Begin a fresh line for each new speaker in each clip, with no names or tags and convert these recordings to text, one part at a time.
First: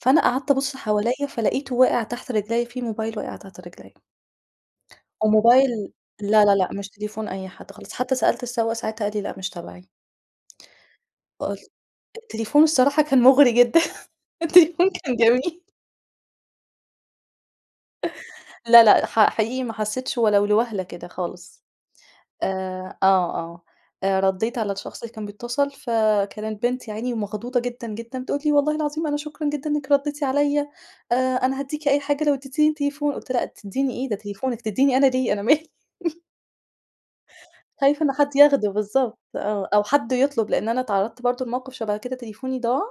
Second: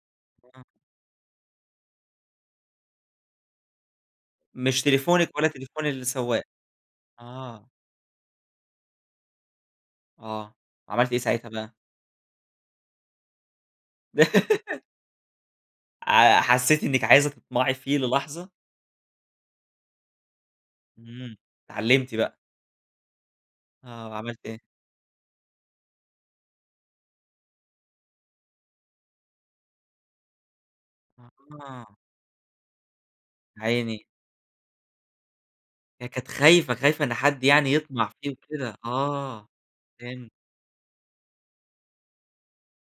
فأنا قعدت
اهم.
أبُص حواليّا فلقيته واقع تحت رجليّا، في موبايل واقع تحت رجليّا.
مش تليفونِك ولا
وموبايل
تليفون السواق،
لا، لا، لأ مش تليفون أي
آه.
حد خالص، حتى سألت السواق ساعتها قال لي لأ مش تبعي.
آه، عملتِ إيه ساعتها
فقل
بقى؟
التليفون الصراحة كان مغري جدًا، التليفون كان جميل.
ع حسيتِ إنك عايزة تطمعي فيه للحظة؟
لأ، لأ ح حقيقي ما حسيتش ولو لوهلة كده
امم،
خالص،
اتعلمتِ بقى.
آآ آه، آه
آه،
آآ
عملتِ
رديت
إيه؟
على الشخص اللي كان بيتصل فكانت بنت يا عيني ومخضوضة جدًا، جدًا بتقول لي والله العظيم أنا شكرًا جدًا إنِّك رديتِ عليّا، آآ أنا هادِّيكِ
آه.
أي حاجة لو ادَّتيني التليفون، قُلت لها لا
يا
تديني
عيني.
إيه؟! ده تليفونِك، تدِّيني أنا ليه؟ أنا مالي.
هي كانت خايفة، خايفة إن حد يعني
خايفة
يطمع
إن
فيه
حد ياخده
وكده،
بالضبط،
آه
آه أو حد
فهمت.
يطلب لأن أنا اتعرضت برضه لموقف شبه كده تليفوني ضاع،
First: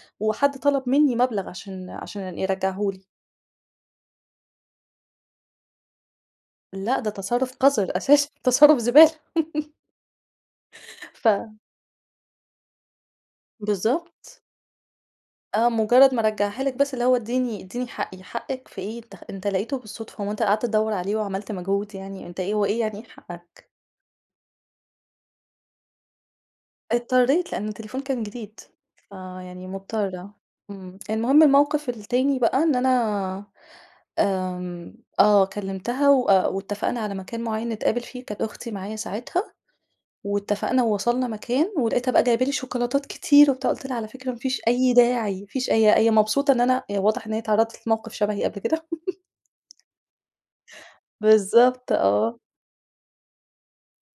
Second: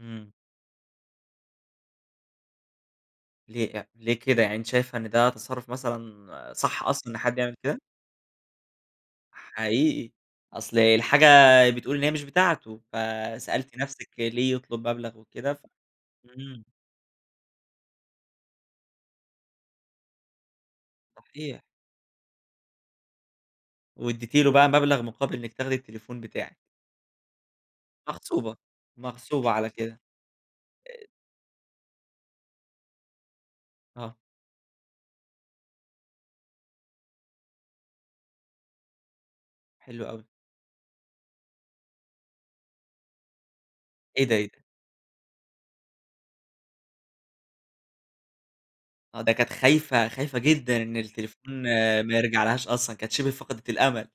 امم.
وحد طلب مني مبلغ عشان عشان يرجعه لي.
ليه لأ، ليه كده يعني أنتِ شايفة إن ده تصرف مثلًا صح،
لأ ده
أصلًا؟ إن حد يعمل
تصرف
كده؟
قذر أساسًا تصرف زبالة.
حقيقي، أصل الحاجة
ف
بتقول إن هي مش بتاعته، فسألتِ نفسِك
بالضبط.
ليه يطلب مبلغ وكده ف
آه مجرد ما رجعها
امم.
لِك بس، اللي هو ادِّيني ادِّيني حقي، حقك في إيه؟! أنت خ أنت لقيته بالصدفة، هو أنت قعدت تدوّر عليه وعملت
صحيح.
مجهود يعني، أنت إيه، هو إيه يعني إيه حقك؟!
واديتِ له بقى مبلغ مقابل إنِّك تاخدي التليفون بتاعِك.
اضطريت لأن التليفون كان
مغصوبة،
جديد،
مغصوبة
فيعني
على كده.
مضطرة، امم.
أ
المهم الموقف التاني بقى إن أنا
آه.
آمم آه كلمتها وأ واتفقنا على مكان معين نتقابل فيه كانت أختي معايا ساعتها،
حلو أوي.
واتفقنا ووصلنا مكان، ولقيتها بقى جايبة لي شوكولاتات كتير وبتاع، قُلت لها على
إيه
فكرة
ده،
ما
إيه ده؟
فيش أي داعي ما فيش هي هي مبسوطة إن أنا واضح إن هي اتعرضت لموقف شبهي قبل كده.
آه، ده كانت خايفة، خايفة جدًا إن التليفون
بالضبط،
ما
آه.
يرجعلهاش أصلًا، كانت شبه فقدت الأمل.